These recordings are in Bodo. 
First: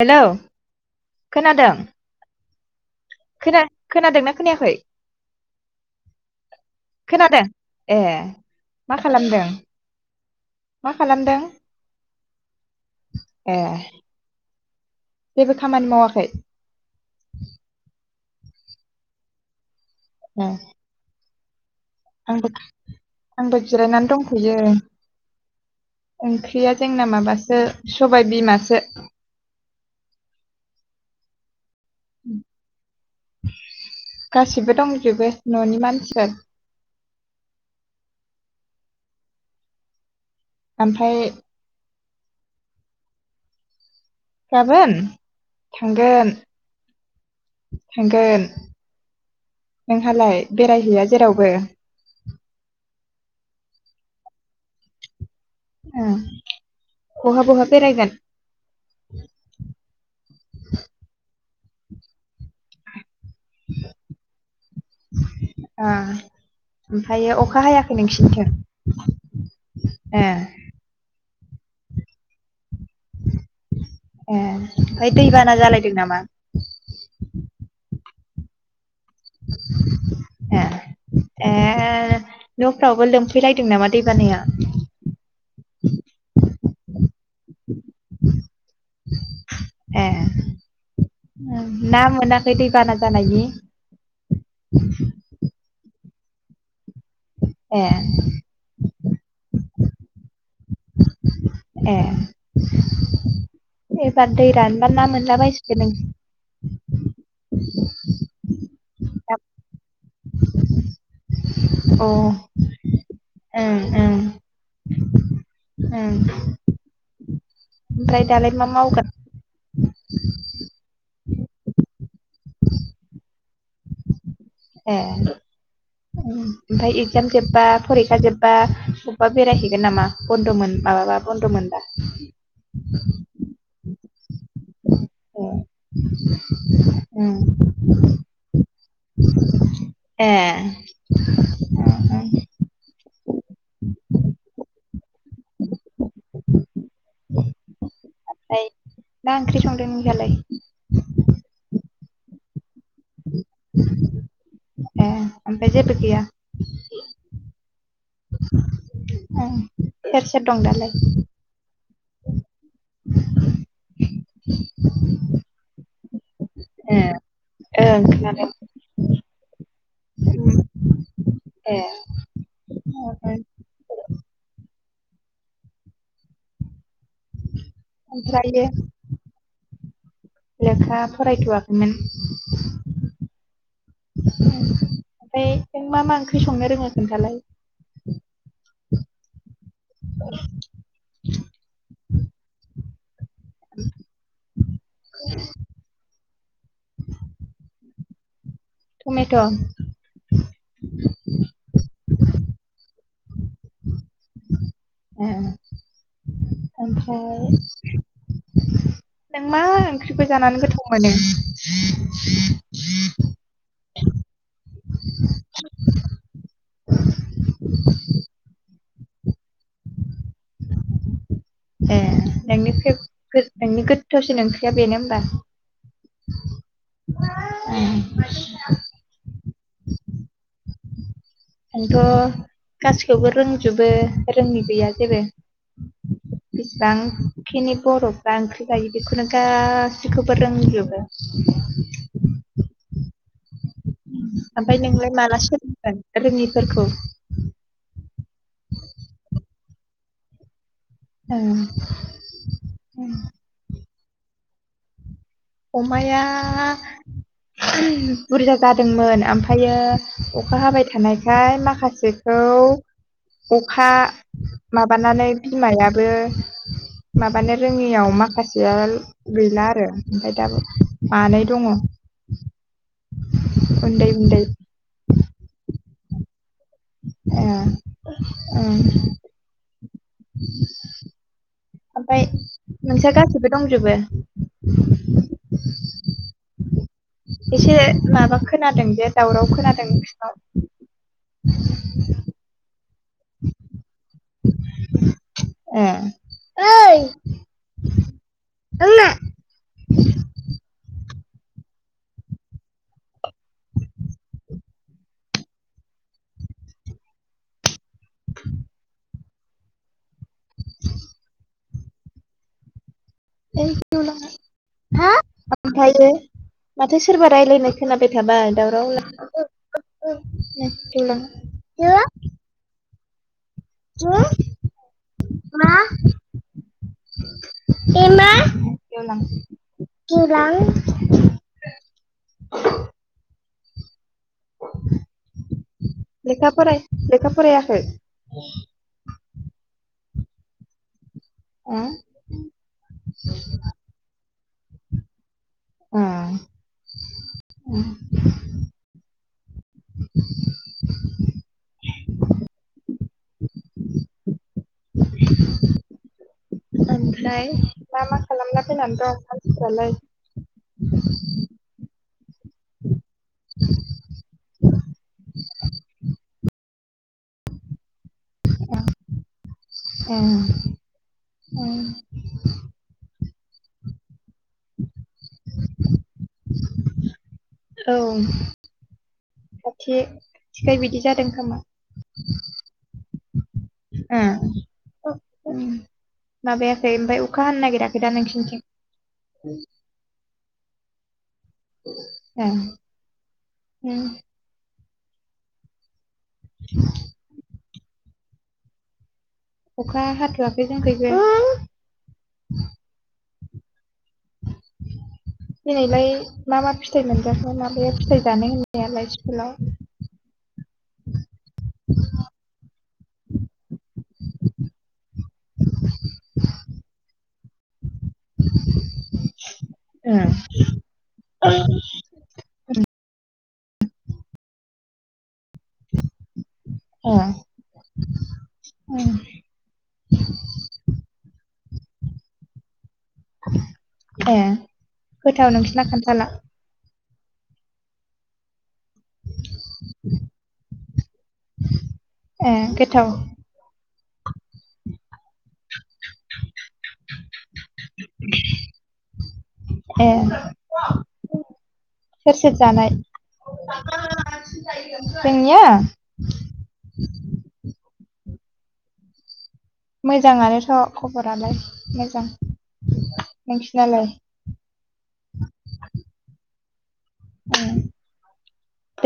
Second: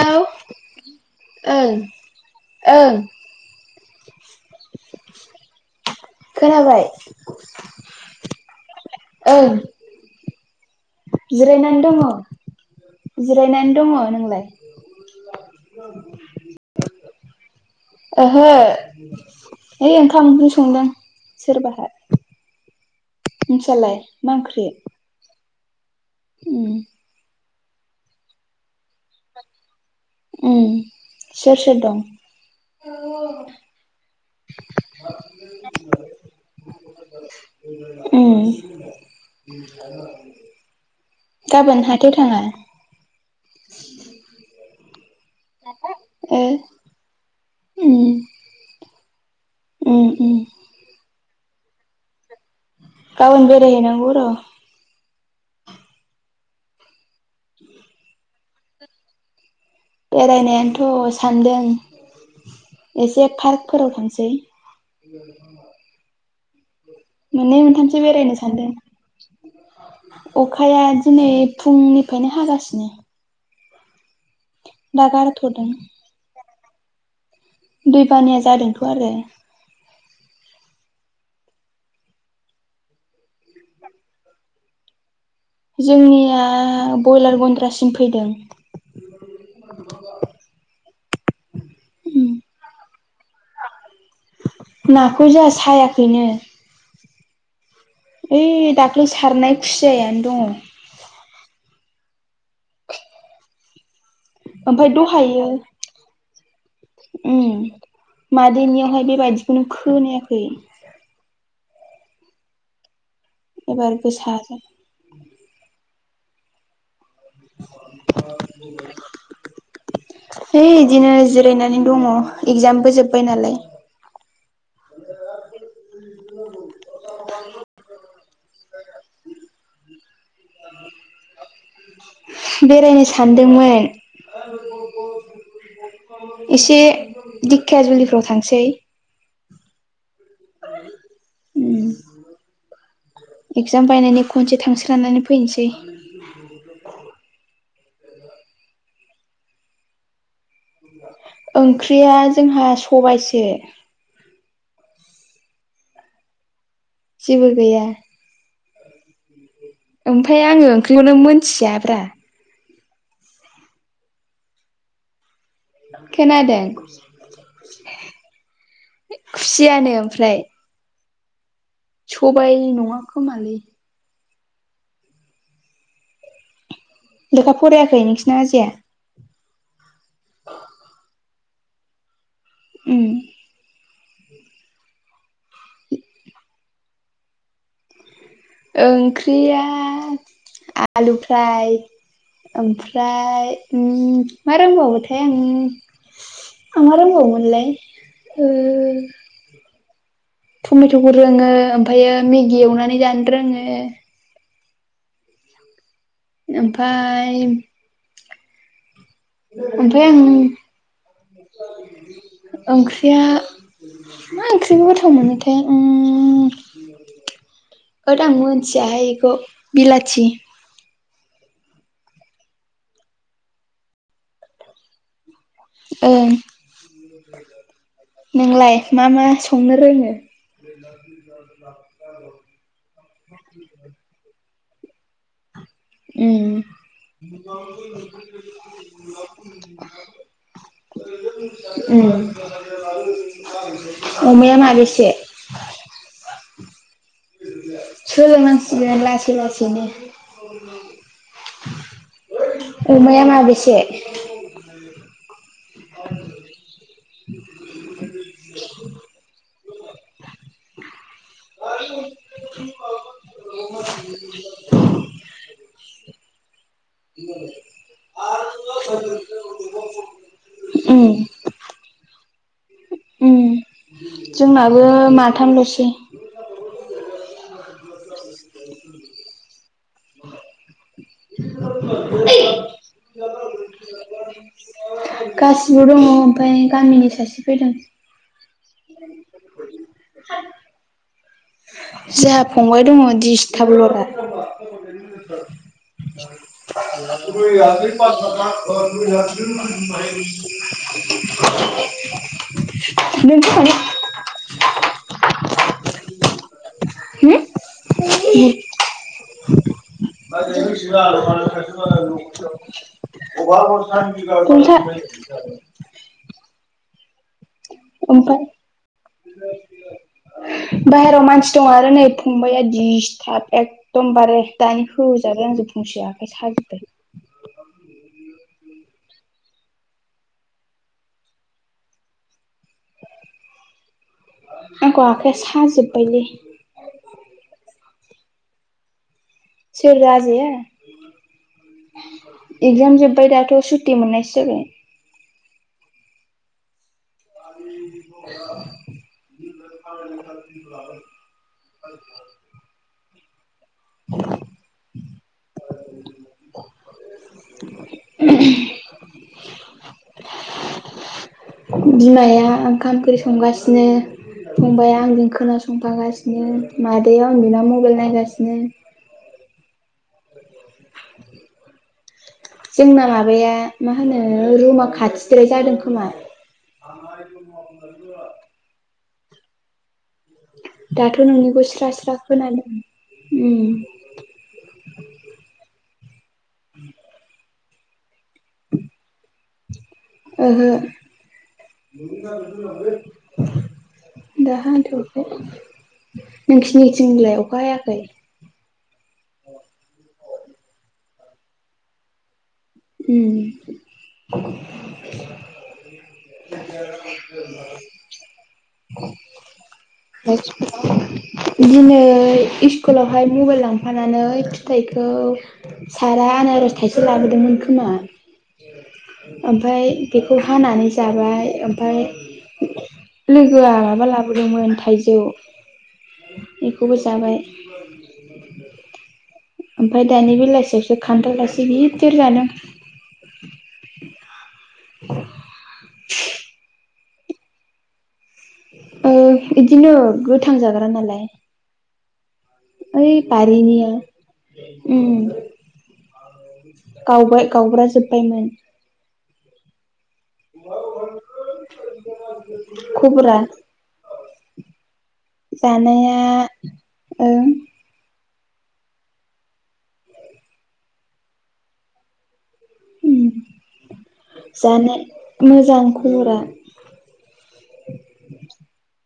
हेलौ खोनादों ओं ओं खोना खोनादोंना खोनायाखै। खोनाबाय खोनादों ए मा खालामदों? ओं मा खालामदों जिरायनानै दङ ए जिरायनानै दङ नोंलाय? जेबो खामानि मावाखै? ओहो है ओंखाम ओंख्रि संदों सोरबाहाय। आं बो आंबो जिरायनानै मा दंथ'यो। ओंख्रि उम ओंख्रिया जोंना माबासो सबाय बिमासो। ओम सोर सोर दं गासिबो दंजोबो न'नि मानसिफोर। ओम। ओमफाय दो थाङा गाबोन थांगोन। ओ उम थांगोन उम उम नोंहालाय बेरायहैया? जेरावबो गाबोन बेरायहै नांगौ र ओं बहा बहा बेरायगोन? बेरायनायानोथ' सानदों एसे फार्कफोराव थांसै। ओ ओमफ्रायो मोननै अखा हायाखै मोनथामसो बेरायनो नोंसिनिथिं ए सानदों अखाया दिनै फुंनिफायनो हागासिनो। ए दा ओमफाय दैबाना गारथ'दों जालायदों नामा? दैबानाया जादोंथ' आरो। ए ए। ए न'फ्रावबो लोमफैलायदों नामा दैबानाया। जोंनिया बयलार गन्द्रासिम फैदों। ए। ना मोनाखै दैबाना जानायनि? खायाखैनो ए। ओइ दाख्लै सारनाय खुसियायानो दङ। ए। दा दै रानबा ना मोनला बसिगोन नो ओम मादैनियावहाय बेबायदिखौनो खोनायाखै। अ। ओं एबार ओं गोसाजों। [unintelligible] ओमफ्राय दालाय मा मावगोन ए इदिनो जो [unintelligible] दङ एगजामबो जोबबाय नालाय। ए। अ ओमफाय एक्जाम जोब्बा फरिखा जोबबा अबबा बेरायहैगोन नामा बन्द'मोन माबाबा बन्द'मोन बा। बेरायनो सानदोंमोन। ए ओं ए इसे उम उम दिकखिया जुलिफोराव थांसै। ए। उम एगजाम बायनानै खनसे थांस्रानानै फैसै। मा ओंख्रि संदों इहालाय। ओंख्रिया जोंहा सबायसो। ए ओफाय जेबोे गैया जेबो गैया ओं सोर सोर ओमफाय दं आङो दालाय ओंख्रिखौनो मोनथियाब्रा [unintelligible] [inaudible] खोनादों ए ओं खोनादों खुसियानो ओमफ्राय उम, ए सबाय नङा ओमफ्राय खोमालै लेखा फरायाखै नोंजिना ओमफ्रायो आजाया लेखा फरायथ'वाखैमोन उम ओमफाय नों मा-मा ओंख्रि संनो रोङो खोन्थालाय ओंख्रिया आलु फ्राय ओमफ्राय उम मा रोंबावोथाय आं आं मा रोंबावोमोनलाय ओ टमेट' टमेट'खौ रोङो ओमफायो मेगि एवनानै जानो रोङो ए ओमफाय ओमफ्राय नों मा ओमफ्राय ओंख्रिखौ जानानै आं गोथाव मोनो ओंख्रिया मा ओंख्रिखो गोथाव मोनोथाय उम्म होद आं मिथियाहाय इखौ बिलाथि ए नोंनि फ्रे नोंनि गोथावसिन ओंख्रिया बेनो होनबा ओं ए, नोंलाय मा-मा संनो रोङो आंथ' गासिखौबो रोंजोबो रोङि गैया जेबो उम बेसिबांखिनि बर'फ्रा ओंख्रि जायो बेखौनो गाससिखौबो रोंजोबो उम अमाया ओमफाय माबेसे नोंलाय माला सोलोंगोन रोङिफोरखौ सोलों नांसिगोन लासै- लासैनो ओं ओं। अमाया माबेसे अमाया ओहोम बुरजा जादोंमोन आमफाय ओमफायो अखा हाबाय थानाय फाय माखासेखौ अखा माबानानै बिमाया बो माबानो रोङियाव माखासेया गैला आरो ओमफाय दाबो उम मानै दङ उम उन्दै उन्दै जोंनाबो माथामल'सै ए उम ओमफाय नोंसा गाससिबो दंजोबो गासिबो दङ ओमफाय गामिनि सासे फैदों एसे माबा खोनादों जे दावराव खोनादों नोंसिनाव जोंहा फंबाय दङ दिडसटाबलरा ए ओइ आंना [unintelligible] [inaudible] [inaudible] [unintelligible] [unintelligible] [inaudible] [unintelligible] [inaudible] [unintelligible] [inaudible] [unintelligible] [inaudible] ओइ जौ [unintelligible] लोंना। ओमफ्रायो [inaudible] माथो सोरबा रायज्लायनाय खोनाबाय थाबाय दावराव लाय बाहेराव मानसि दं आरो नै फंबाइआ दिस्थाब। एखदमबारे दानि होजाबाय आंजों फंसे आखाइ साजोबबाय। एमा। गियान रां। आंखौ आखाइया साजोब्बायलै लेखा फराय लेखा फरायाखै? औ। राजाजाया ओ? एगजाम जोब्बाय दाथ' सुटि मोननायसो जाबाय। अ उम। [unintelligible] [inaudible] ओमफ्राय मा मा खालामना फैनानै दं मानसिफ्रालाय। बिमाया ओंखाम ओंख्रि संगासिनो। फंबाया आंजों खोनासंफागासिनो मादैया उन्दुना मबाइल नायगासि ए ओं। जोंना माबाया। मा होनो रुमा खाथिदलाय जादों खोमा। औ अके। दाथ' नोंनिखौ स्रा स्रा खोनादों उम। उम माबायाखै ओमफ्राय अखा हानो नागिर नागिरा नोंसिनिथिं? ओहो ओ, उम। दाहोन नोंखिनिथिंलाय अखा हायाखै? अखा हाथ'वाखै जोंखैजाय। उम। दिनैलाय मा मा फिथाइ मोनजाखोन माबाया फिथायाइ जानो होननायालाय स्कुलाव? बिदिनो। स्कुलावहाय मबाइल लांफानानै फिथाइखौ सारा आनारस थाइसे लाबोदोंमोन। ओमफ्राय ओ, बेखौ हानानै जाबाय ओमफाय। लोगोआ माबा लाबोदोंमोन थाइजौ। बेखौबो ओ, जाबाय। उम, ओमफफ्राय दानि बेलासियावसो खान्थावलासे गिदिर जादों। ए गोथाव नोंसोरना खान्थाला? ओ इदिनो गोथां जाग्रा नालाय। ए गोथाव ओइ बारिनि आ। उम गावबाय गावग्रा जोबबायमोन। ए सोर सोर जानाय खबरा? जोंनिया जानाया ओ। मोजाङानोथ' खबरालाय मोजां। उम नोंसिनालाय जानाय मोजां खबरा।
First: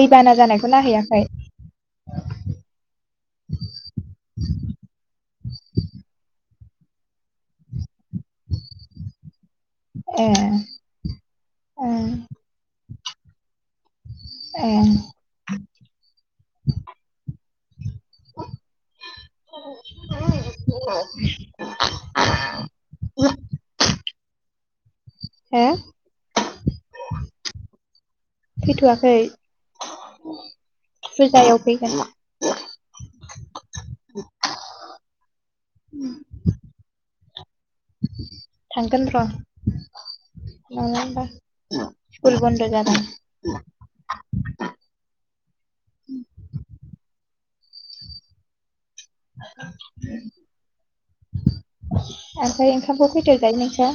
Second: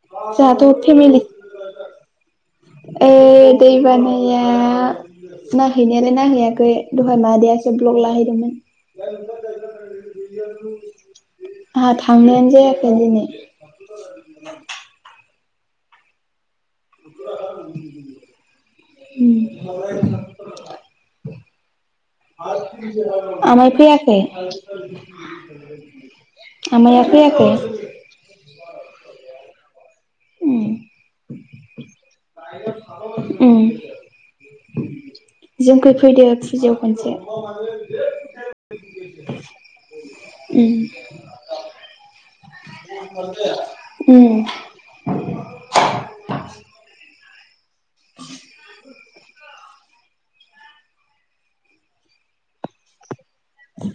दैबाना जानायखौ जोंहाथ' नायहैयाखै? ओ दै बानाया नायहैनायालाय नायहै नाहैयाखै दहाय मादैयासो ब्लग ला हैदों मोन ए ए आंहा थांनाया जायाखै। [unintelligible] ए। उम। [unintelligible] आमाय फैयाखै? हा। आमाइ आ फैयाखै? फैथ'वाखै उम फुजायाव फैगोन। ओम जोंखै फैदो फुजायाव खनसे। थांगोन र' उम नङा बा स्कुल बन्द' जाबा। उम ओमफ्राय ओंखामखौ खैथायाव जायो नोंस्रा?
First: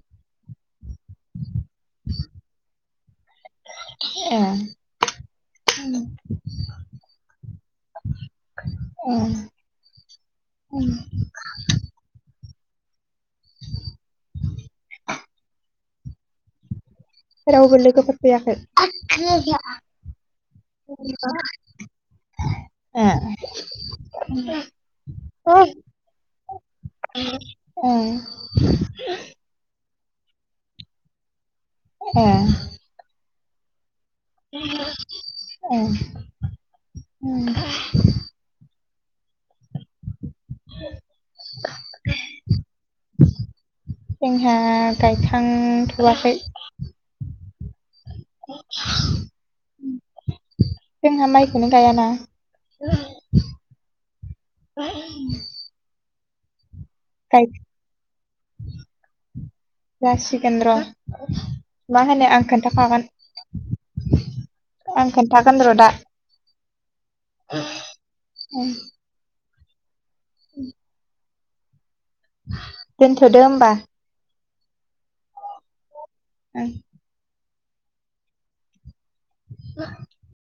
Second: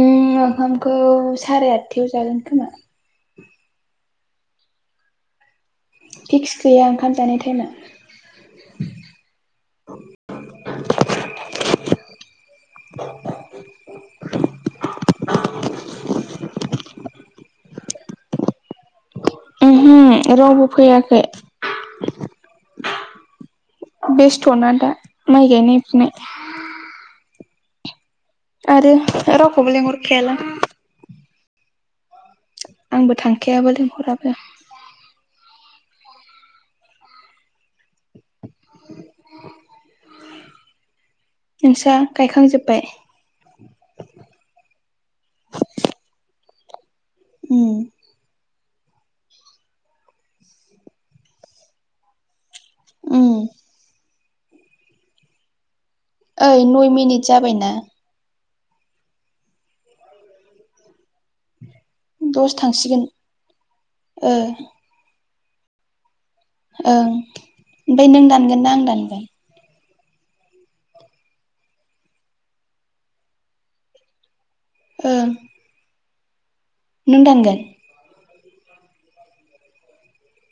ओम ओंखामखौ साराय आठथायाव जागोन खोमा। ए फिक्स गैया ओंखाम जानाय टाइमा। उम। [inaudible] रावबो लोगोफोर फैयाखै? ए ओमहो रावबो फैयाखै। ए बेस्थ'ना दा? माइ गायनाय फुनाय। उम। आरो रावखौबो लेंहर खायालां। ए ग [unintelligible] औ। [unintelligible] नोंसा गायखांजोब्बाय? [unintelligible] जोंहा गायखांथ'आखै। उ। जोंहा माइखौनो गायाना। उम। ओइ नय मिनिट जाबायना? जासिगोन र'। मा होनो आं दस थांसिगोन खोन्थाखागोन ओ आं खोन्थागोन र'दा। ओं ओमफ्राय नों दानगोन ना आं दानगोन? उ [unintelligible] दोनथ'दो होमबा? ओं। [unintelligible] नों दानगोन? [unintelligible]